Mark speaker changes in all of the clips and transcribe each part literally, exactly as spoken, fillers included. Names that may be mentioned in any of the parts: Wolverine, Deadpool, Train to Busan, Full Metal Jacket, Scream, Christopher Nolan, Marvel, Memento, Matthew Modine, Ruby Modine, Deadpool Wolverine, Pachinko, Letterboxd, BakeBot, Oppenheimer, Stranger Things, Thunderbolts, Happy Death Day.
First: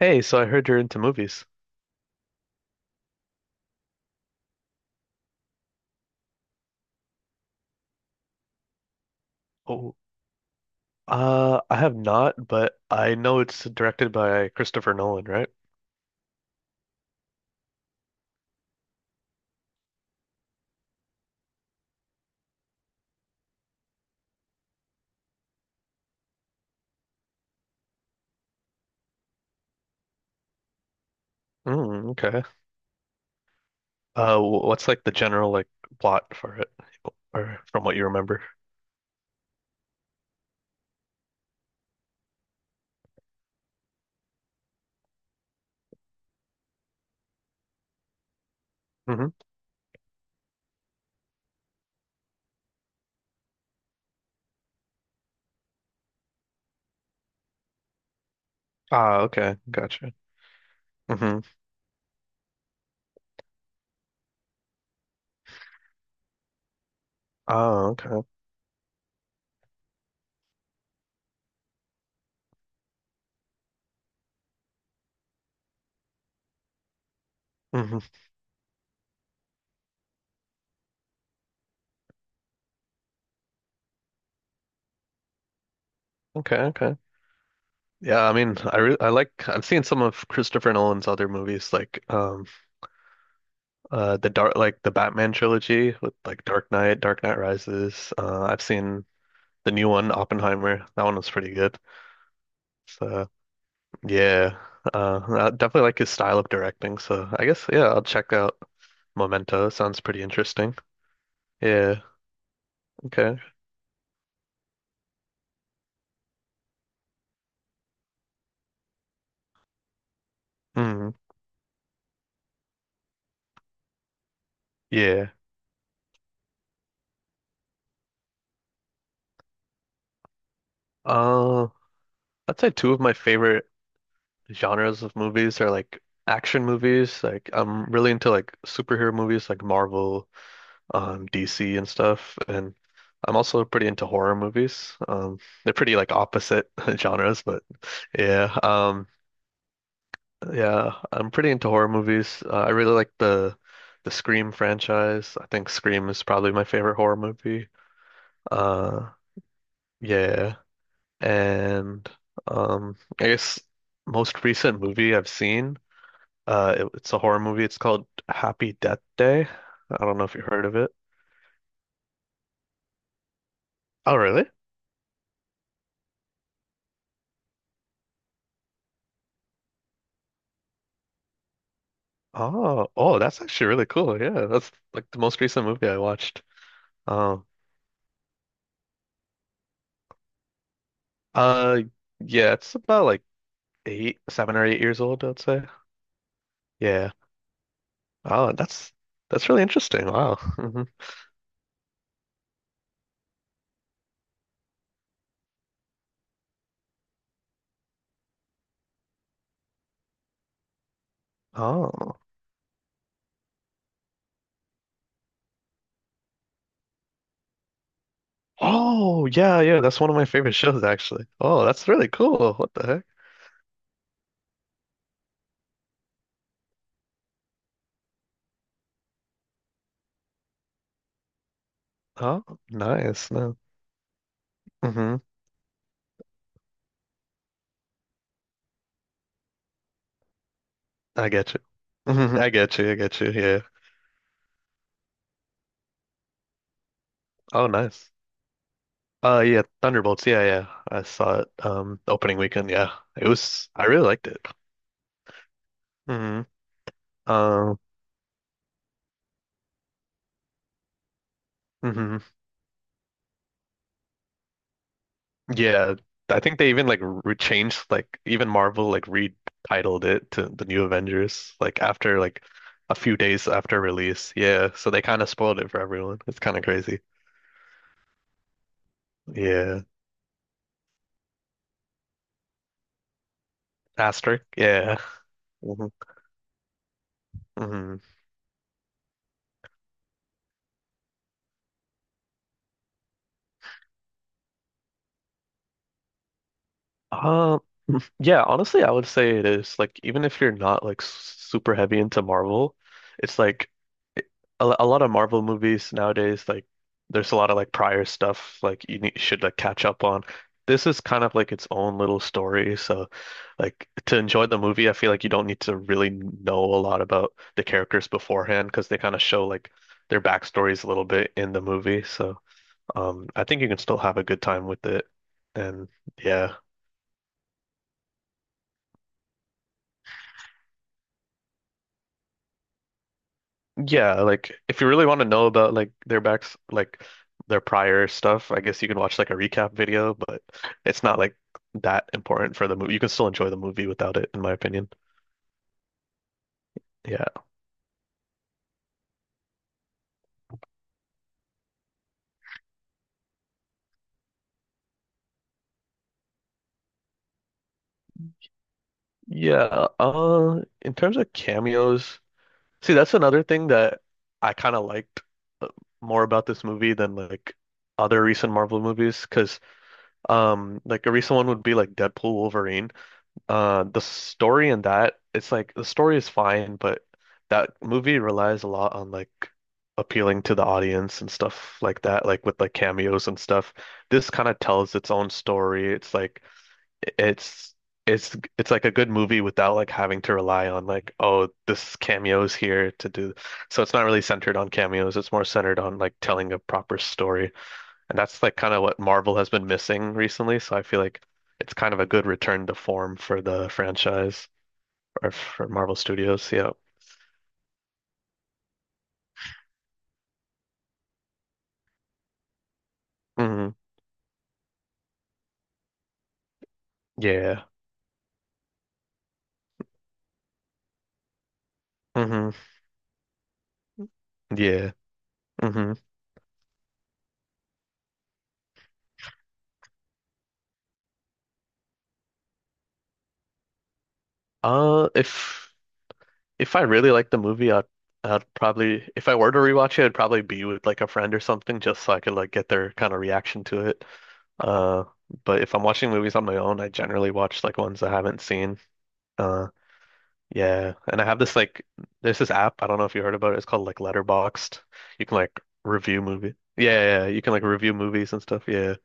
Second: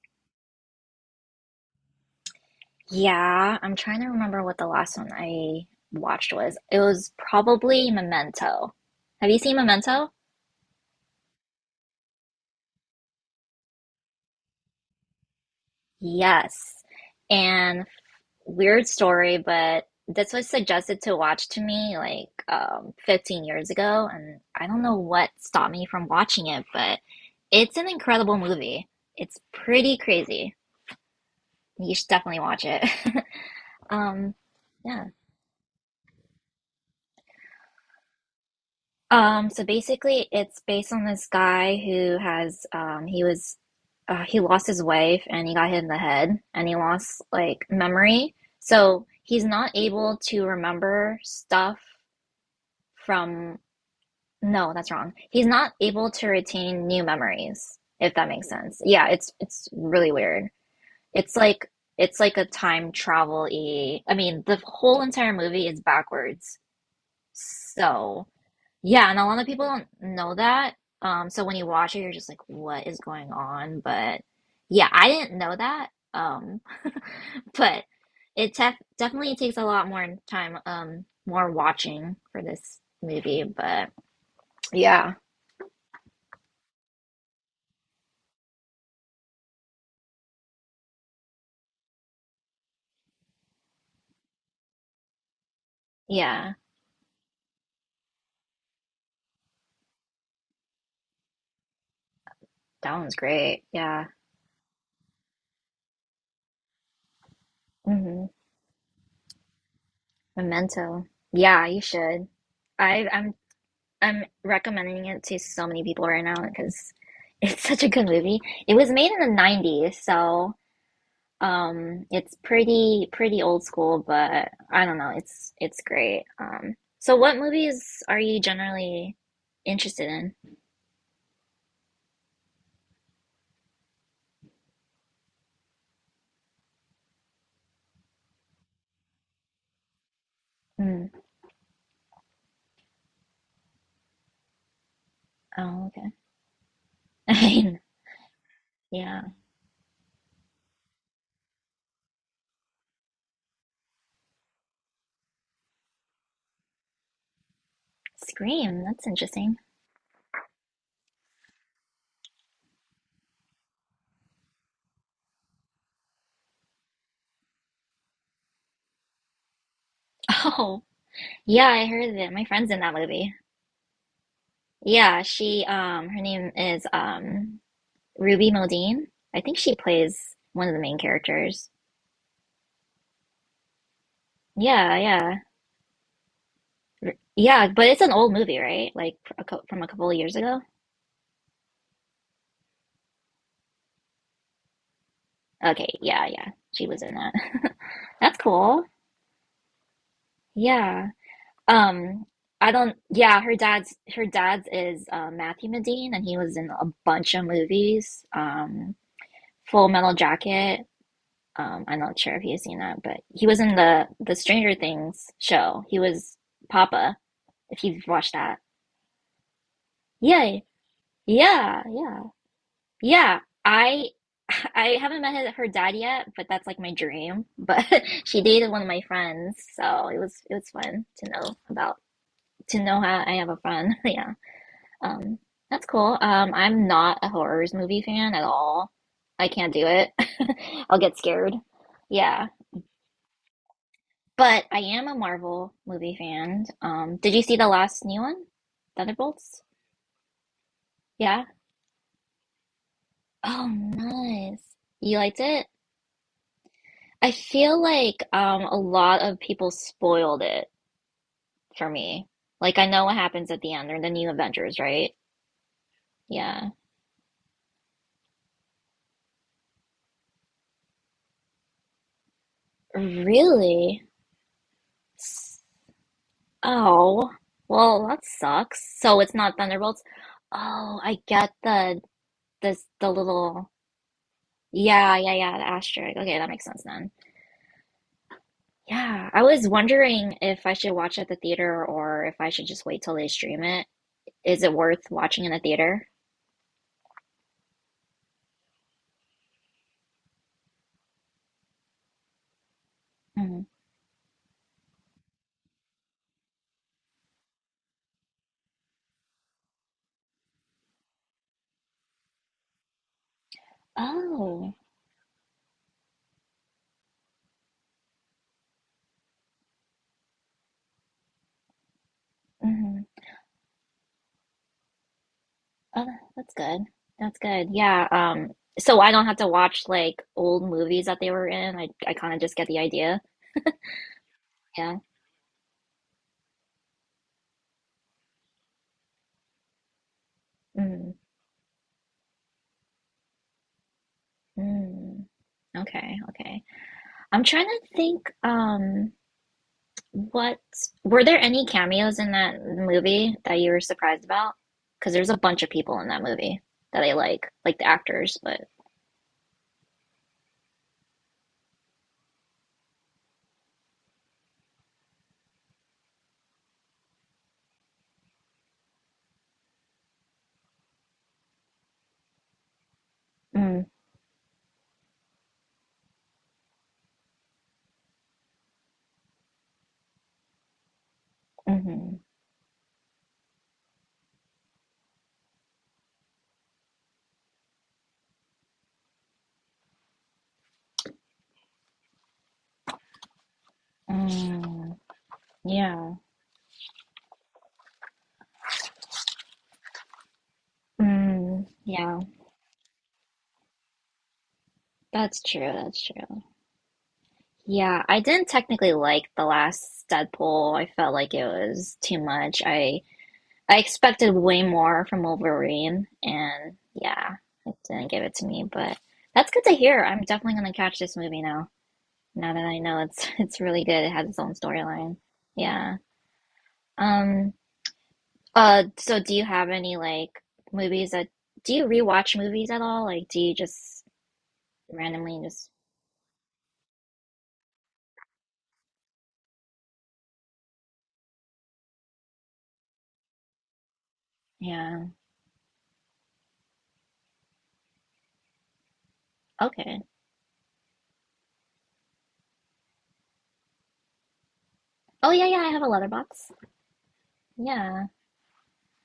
Speaker 1: Hey, so I heard you're into movies.
Speaker 2: Yeah, I'm trying to remember what the last one I watched was. It was probably Memento. Have you seen
Speaker 1: Oh,
Speaker 2: Memento?
Speaker 1: uh, I have not, but I know it's directed by Christopher Nolan, right?
Speaker 2: Yes. And weird story, but this was suggested to watch to me like um, fifteen years ago, and I don't know what stopped me from watching it, but it's an incredible movie. It's pretty crazy. You should
Speaker 1: Mm,
Speaker 2: definitely
Speaker 1: okay.
Speaker 2: watch it. Um,
Speaker 1: Uh, wh- what's like
Speaker 2: yeah.
Speaker 1: the general like plot for it, or from what you remember?
Speaker 2: Um, so basically, it's based on this guy who has um, he was uh, he lost his wife and he got hit in the head and he lost like memory. So
Speaker 1: Hmm
Speaker 2: he's not able to remember stuff from. No, that's wrong. He's not able to retain new memories, if that makes sense. Yeah,
Speaker 1: Ah,
Speaker 2: it's
Speaker 1: okay,
Speaker 2: it's really
Speaker 1: gotcha.
Speaker 2: weird. It's
Speaker 1: Hmm
Speaker 2: like it's like a time travel-y. I mean, the whole entire movie is backwards.
Speaker 1: Oh, okay.
Speaker 2: So. Yeah, and a lot of people don't know that. Um, so when you watch it, you're just like, what is going on? But yeah, I didn't know that. Um, but
Speaker 1: hmm
Speaker 2: it tef definitely takes a lot more time, um, more watching for this movie. But yeah,
Speaker 1: Okay, okay. Yeah, I mean, I re I like I've seen some of Christopher Nolan's other movies, like um, uh, the dark like the Batman trilogy with like
Speaker 2: yeah,
Speaker 1: Dark Knight, Dark Knight Rises. Uh, I've seen the new one, Oppenheimer. That one was pretty good.
Speaker 2: that one's
Speaker 1: So
Speaker 2: great. Yeah.
Speaker 1: yeah, uh, I definitely like his style of directing. So I guess yeah, I'll
Speaker 2: hmm
Speaker 1: check out Memento. Sounds pretty interesting.
Speaker 2: Memento. Yeah, you
Speaker 1: Yeah.
Speaker 2: should. I I'm
Speaker 1: Okay.
Speaker 2: I'm recommending it to so many people right now because it's such a good movie. It was made in the nineties, so
Speaker 1: Mm,
Speaker 2: Um, it's pretty pretty old school, but I don't know,
Speaker 1: yeah.
Speaker 2: it's it's great. Um, so what movies are you generally interested in?
Speaker 1: Uh, I'd say two of my favorite genres of movies are like action movies. Like I'm really into like superhero movies, like Marvel,
Speaker 2: Mm.
Speaker 1: um, D C and stuff. And I'm also pretty into horror movies. Um, they're
Speaker 2: Oh,
Speaker 1: pretty like
Speaker 2: okay.
Speaker 1: opposite
Speaker 2: I
Speaker 1: genres, but
Speaker 2: mean,
Speaker 1: yeah. Um,
Speaker 2: yeah.
Speaker 1: Yeah, I'm pretty into horror movies. Uh, I really like the the Scream franchise. I think Scream is probably my favorite horror movie.
Speaker 2: Scream, that's
Speaker 1: Uh,
Speaker 2: interesting.
Speaker 1: yeah, and um, I guess most recent movie I've seen, uh, it- it's a horror movie. It's called Happy Death Day. I don't know if you heard of
Speaker 2: Oh,
Speaker 1: it.
Speaker 2: yeah, I heard that my friend's in that movie.
Speaker 1: Oh, really?
Speaker 2: Yeah, she um her name is um Ruby Modine. I think she plays one of the main characters.
Speaker 1: Oh, oh, that's actually really cool. Yeah, that's
Speaker 2: Yeah,
Speaker 1: like the
Speaker 2: yeah.
Speaker 1: most recent movie I watched. Um,
Speaker 2: Yeah, but it's an old movie, right? Like a cou- from a couple of years ago.
Speaker 1: uh, yeah, it's about like eight, seven or eight years old, I'd say.
Speaker 2: Okay, yeah, yeah. She was
Speaker 1: Yeah.
Speaker 2: in that. That's
Speaker 1: Oh,
Speaker 2: cool.
Speaker 1: that's that's really interesting. Wow. hmm
Speaker 2: Yeah. Um, I don't yeah, her dad's her dad's is uh Matthew Modine and he was in a bunch of movies. Um Full Metal Jacket. Um, I'm
Speaker 1: Oh.
Speaker 2: not sure if you've seen that, but he was in the the Stranger Things show. He was Papa, if you've watched that.
Speaker 1: Oh, yeah, yeah. That's one of my favorite
Speaker 2: Yay.
Speaker 1: shows, actually. Oh,
Speaker 2: Yeah,
Speaker 1: that's really
Speaker 2: yeah.
Speaker 1: cool. What the heck?
Speaker 2: Yeah, I I haven't met her her dad yet, but that's like my dream. But she dated one of my friends, so it was it was fun to know about
Speaker 1: Oh,
Speaker 2: to know how
Speaker 1: nice.
Speaker 2: I have
Speaker 1: No.
Speaker 2: a friend. Yeah.
Speaker 1: hmm
Speaker 2: Um, that's cool. Um, I'm not a horrors movie fan at all. I can't do it. I'll get
Speaker 1: I
Speaker 2: scared.
Speaker 1: get you. Hmm
Speaker 2: Yeah.
Speaker 1: I get you. I get you. Yeah.
Speaker 2: But I am a Marvel movie fan. Um, did you see
Speaker 1: Oh,
Speaker 2: the last
Speaker 1: nice.
Speaker 2: new one?
Speaker 1: Uh, yeah.
Speaker 2: Thunderbolts?
Speaker 1: Thunderbolts. Yeah, yeah. I saw
Speaker 2: Yeah.
Speaker 1: it. Um, opening weekend. Yeah. It
Speaker 2: Oh,
Speaker 1: was. I really liked it.
Speaker 2: nice. You liked it?
Speaker 1: Mm-hmm.
Speaker 2: I
Speaker 1: Um.
Speaker 2: feel like um a lot of people spoiled it for
Speaker 1: Mhm.
Speaker 2: me. Like I know what happens at the end. They're the new Avengers, right?
Speaker 1: Yeah, I think
Speaker 2: Yeah.
Speaker 1: they even like re changed like even Marvel like retitled it to the New Avengers like after like a few days after
Speaker 2: Really?
Speaker 1: release. Yeah, so they kind of spoiled
Speaker 2: S-
Speaker 1: it for everyone. It's kind of crazy.
Speaker 2: Oh, well, that sucks. So it's not
Speaker 1: Yeah,
Speaker 2: Thunderbolts. Oh, I get the this the little
Speaker 1: asterisk. Yeah.
Speaker 2: yeah, yeah, yeah, the
Speaker 1: hmm
Speaker 2: asterisk. Okay, that makes sense then.
Speaker 1: hmm
Speaker 2: Yeah, I was wondering if I should watch at the theater or if I should just wait till they stream it. Is it worth watching in the theater?
Speaker 1: Uh, yeah, honestly, I would say it is. Like, even if you're not like super heavy into Marvel, it's
Speaker 2: Mhm.
Speaker 1: like it, a, lo- a lot of Marvel movies nowadays, like there's a lot of like prior stuff like you need, should like catch up on. This is kind of like its own little story, so like to enjoy the
Speaker 2: Oh.
Speaker 1: movie, I feel like you don't need to really know a lot about the characters beforehand because they kind of show like their backstories a little bit in the movie. So,
Speaker 2: Mm-hmm.
Speaker 1: um, I think you can still have a good time with it. And
Speaker 2: Oh, tha- that's
Speaker 1: yeah.
Speaker 2: good. That's good. Yeah. Um, so I don't have to watch like old movies that they were in. I I kind of just get the idea.
Speaker 1: Yeah, like if you
Speaker 2: Yeah.
Speaker 1: really want to know about like their backs, like their prior stuff, I guess you can watch like a recap video, but it's
Speaker 2: Mm,
Speaker 1: not like that important for the movie. You can still enjoy the movie without it, in my opinion.
Speaker 2: mm. Okay, okay.
Speaker 1: Yeah.
Speaker 2: I'm trying to think, um, what were there any cameos in that movie that you were surprised about? Because there's a bunch of people in that movie that I like, like the actors, but
Speaker 1: Yeah. Uh, in terms of cameos, see, that's another thing that I kind of liked uh, more about this movie than like other recent Marvel movies, because um, like a recent one would be like Deadpool Wolverine.
Speaker 2: mm,
Speaker 1: Uh, the story in that, it's like the story is fine, but that movie relies a lot on like appealing to the audience and stuff like
Speaker 2: hmm
Speaker 1: that, like with like cameos and stuff. This kind of tells its own story. It's like it's it's it's like a good movie without like having to rely on like, oh, this cameo's here to do. So it's not really centered on
Speaker 2: mm,
Speaker 1: cameos. It's more centered on
Speaker 2: yeah.
Speaker 1: like telling a proper story. And that's like kind of what Marvel has been missing recently. So I feel like
Speaker 2: Mm,
Speaker 1: it's kind of a
Speaker 2: yeah,
Speaker 1: good return to form for the franchise or
Speaker 2: that's
Speaker 1: for
Speaker 2: true,
Speaker 1: Marvel
Speaker 2: that's true.
Speaker 1: Studios. Yeah.
Speaker 2: Yeah, I didn't technically like the last Deadpool. I felt like it was too much. I
Speaker 1: hmm
Speaker 2: I expected way more from Wolverine, and yeah,
Speaker 1: Yeah.
Speaker 2: it didn't give it to me. But that's good to hear. I'm definitely gonna catch this movie now.
Speaker 1: hmm
Speaker 2: Now that I know it's it's really good. It has its own
Speaker 1: Yeah.
Speaker 2: storyline.
Speaker 1: hmm
Speaker 2: Yeah. Um. Uh. So, do you have any like movies that do you rewatch movies at all? Like, do you just
Speaker 1: Uh,
Speaker 2: randomly just
Speaker 1: if if I really like the movie, I'd I'd probably if I were to rewatch it, it'd probably be with like a friend or something, just so I could like get their kind of reaction to it. Uh,
Speaker 2: yeah?
Speaker 1: but if I'm watching movies on my own, I generally watch like ones I haven't seen. Uh,
Speaker 2: Okay.
Speaker 1: Yeah, and I have this like there's this app, I don't know if you heard about it. It's called like Letterboxd. You
Speaker 2: Oh
Speaker 1: can
Speaker 2: yeah, yeah.
Speaker 1: like
Speaker 2: I have a
Speaker 1: review
Speaker 2: letterbox.
Speaker 1: movie. Yeah, yeah, yeah, you can like review
Speaker 2: Yeah.
Speaker 1: movies and stuff. Yeah.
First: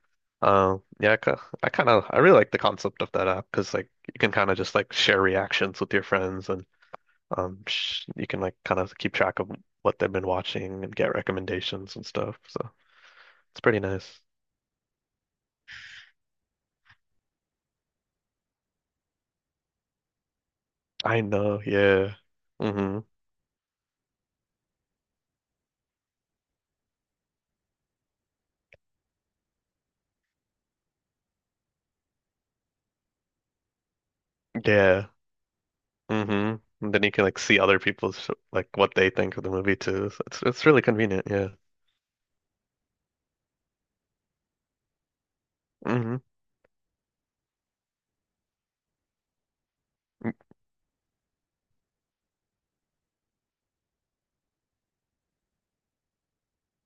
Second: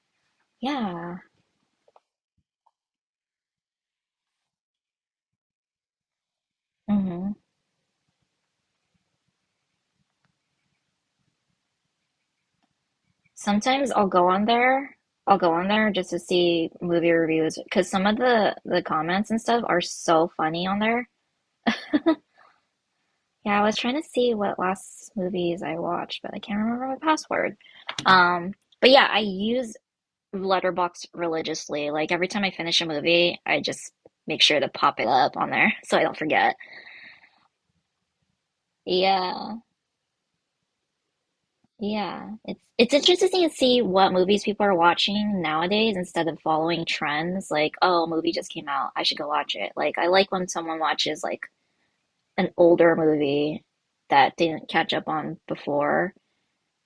Speaker 1: Um, yeah,
Speaker 2: Yeah.
Speaker 1: I, ki- I kind of I really like the concept of that app because like you can kind of just like share reactions with your friends and
Speaker 2: hmm
Speaker 1: um sh you can like kind of keep track of what they've been watching and get recommendations and stuff. So, it's pretty
Speaker 2: Sometimes I'll
Speaker 1: nice.
Speaker 2: go on there. I'll go on there just to see movie reviews because some of the the comments and stuff are so funny on there.
Speaker 1: I know, yeah. hmm
Speaker 2: Yeah, I was trying to see what last movies I watched, but I can't remember my password. Um, but yeah, I use Letterboxd religiously. Like every time I finish a movie, I just make sure to pop it
Speaker 1: Yeah.
Speaker 2: up on there so I don't forget.
Speaker 1: Mm-hmm. And then you can like see other people's like what they think of the
Speaker 2: Yeah.
Speaker 1: movie too. So it's it's really convenient, yeah.
Speaker 2: Yeah, it's it's interesting to see what movies people are watching nowadays
Speaker 1: hmm
Speaker 2: instead of following trends. Like, oh, a movie just came out, I should go watch it. Like, I like when someone watches like an older movie that didn't catch up on before.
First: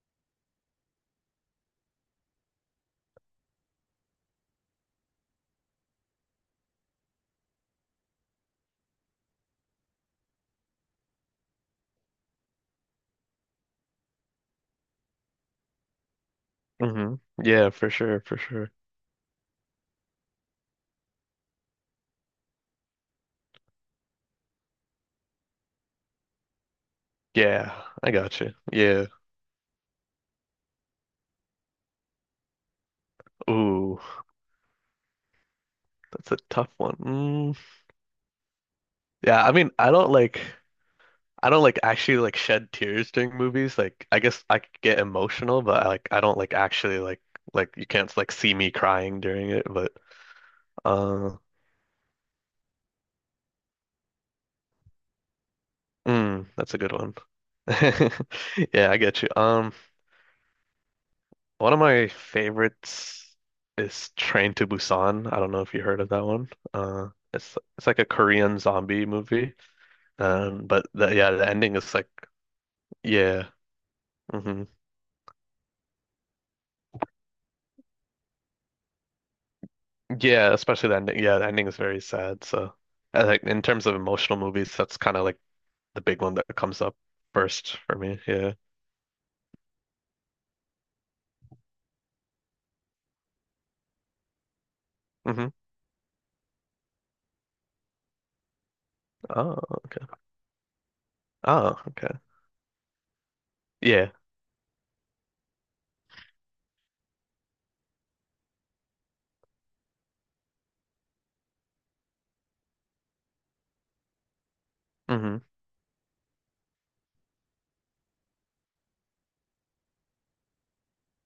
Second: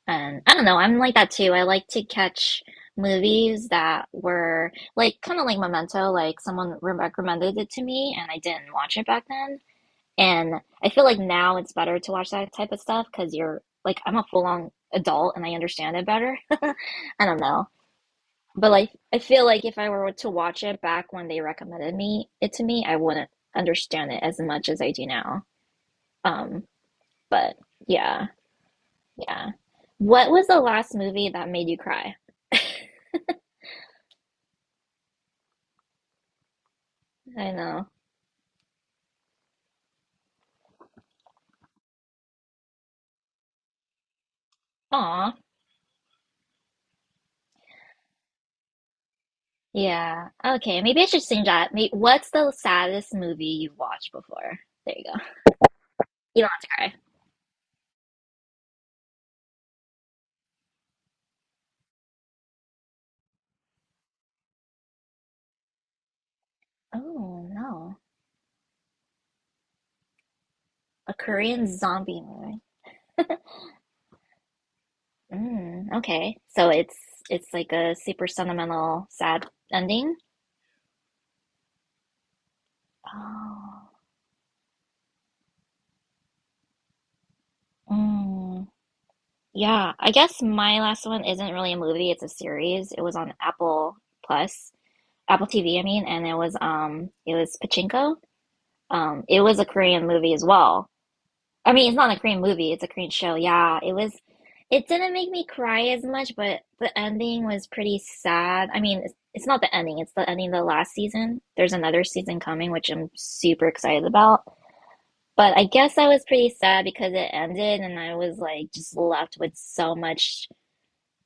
Speaker 2: And I don't know, I'm like that too. I like to catch movies that were like kind of like Memento, like someone re- recommended it to me and I didn't watch it back then. And I feel like now it's better to watch that type of stuff because you're like, I'm a full on adult and I understand it better.
Speaker 1: hmm
Speaker 2: I don't know.
Speaker 1: Yeah, for sure, for
Speaker 2: But
Speaker 1: sure.
Speaker 2: like, I feel like if I were to watch it back when they recommended me it to me, I wouldn't understand it as much as I do now. Um, but
Speaker 1: Yeah, I
Speaker 2: yeah,
Speaker 1: got you. Yeah.
Speaker 2: yeah. What was the last movie that made you cry?
Speaker 1: Ooh, that's a tough one.
Speaker 2: I
Speaker 1: Mm.
Speaker 2: know.
Speaker 1: Yeah, I mean, I don't like I don't like actually like shed tears during movies. Like I guess I could get
Speaker 2: Aw.
Speaker 1: emotional, but I like I don't like actually like like you can't like see me crying during it, but
Speaker 2: Yeah. Okay. Maybe I should
Speaker 1: uh
Speaker 2: sing that. May What's the saddest movie you've watched before? There you go. You
Speaker 1: mm,
Speaker 2: don't have to
Speaker 1: that's a good
Speaker 2: cry.
Speaker 1: one. Yeah, I get you. Um One of my favorites is Train to Busan. I don't know if you heard of that one. Uh,
Speaker 2: Oh,
Speaker 1: it's it's
Speaker 2: no.
Speaker 1: like a Korean zombie movie. Um, but
Speaker 2: A
Speaker 1: the, yeah, the
Speaker 2: Korean
Speaker 1: ending is like
Speaker 2: zombie movie.
Speaker 1: yeah, hmm
Speaker 2: Mm, okay. So it's it's like a super sentimental, sad ending.
Speaker 1: yeah, especially the ending. Yeah, the ending is very sad. So, I like in terms
Speaker 2: Oh.
Speaker 1: of emotional movies, that's kind of like the big one that comes up first for me. Yeah.
Speaker 2: Mm, yeah, I guess my last one isn't really a movie, it's a series. It was on Apple Plus, Apple
Speaker 1: hmm
Speaker 2: T V, I mean, and it was um it was Pachinko. Um, it
Speaker 1: Oh,
Speaker 2: was a
Speaker 1: okay.
Speaker 2: Korean movie as well. I
Speaker 1: Oh,
Speaker 2: mean, it's not a
Speaker 1: okay.
Speaker 2: Korean movie, it's a Korean show. Yeah, it
Speaker 1: Yeah.
Speaker 2: was it didn't make me cry as much, but the ending was pretty sad. I mean, it's, it's not the ending, it's the ending of the last season. There's another season coming, which I'm super excited about.
Speaker 1: hmm
Speaker 2: But I guess I was pretty sad because it ended and I was like just left with so much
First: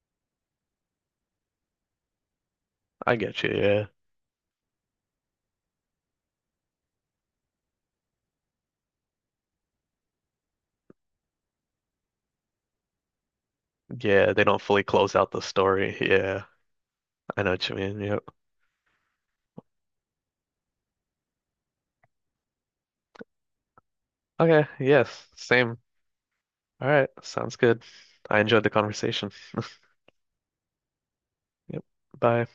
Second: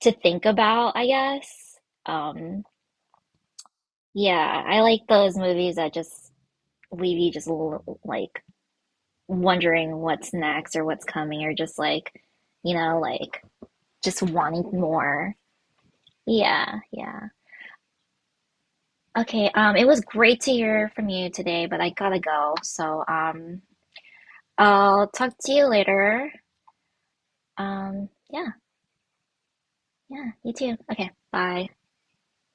Speaker 2: to think about, I guess. Um,
Speaker 1: I get you. Yeah.
Speaker 2: yeah, I like those movies that just leave you just l- like wondering what's next or what's coming or just like, you know, like just
Speaker 1: Yeah. They don't
Speaker 2: wanting
Speaker 1: fully close out
Speaker 2: more.
Speaker 1: the story. Yeah.
Speaker 2: Yeah, yeah.
Speaker 1: I know what you mean. Yep.
Speaker 2: Okay, um, it was great to hear from you today, but I gotta go. So, um,
Speaker 1: Okay,
Speaker 2: I'll
Speaker 1: yes,
Speaker 2: talk to you
Speaker 1: same.
Speaker 2: later.
Speaker 1: All right, sounds good.
Speaker 2: Um,
Speaker 1: I
Speaker 2: yeah,
Speaker 1: enjoyed the conversation.
Speaker 2: yeah, you too. Okay, bye.
Speaker 1: Yep. Bye.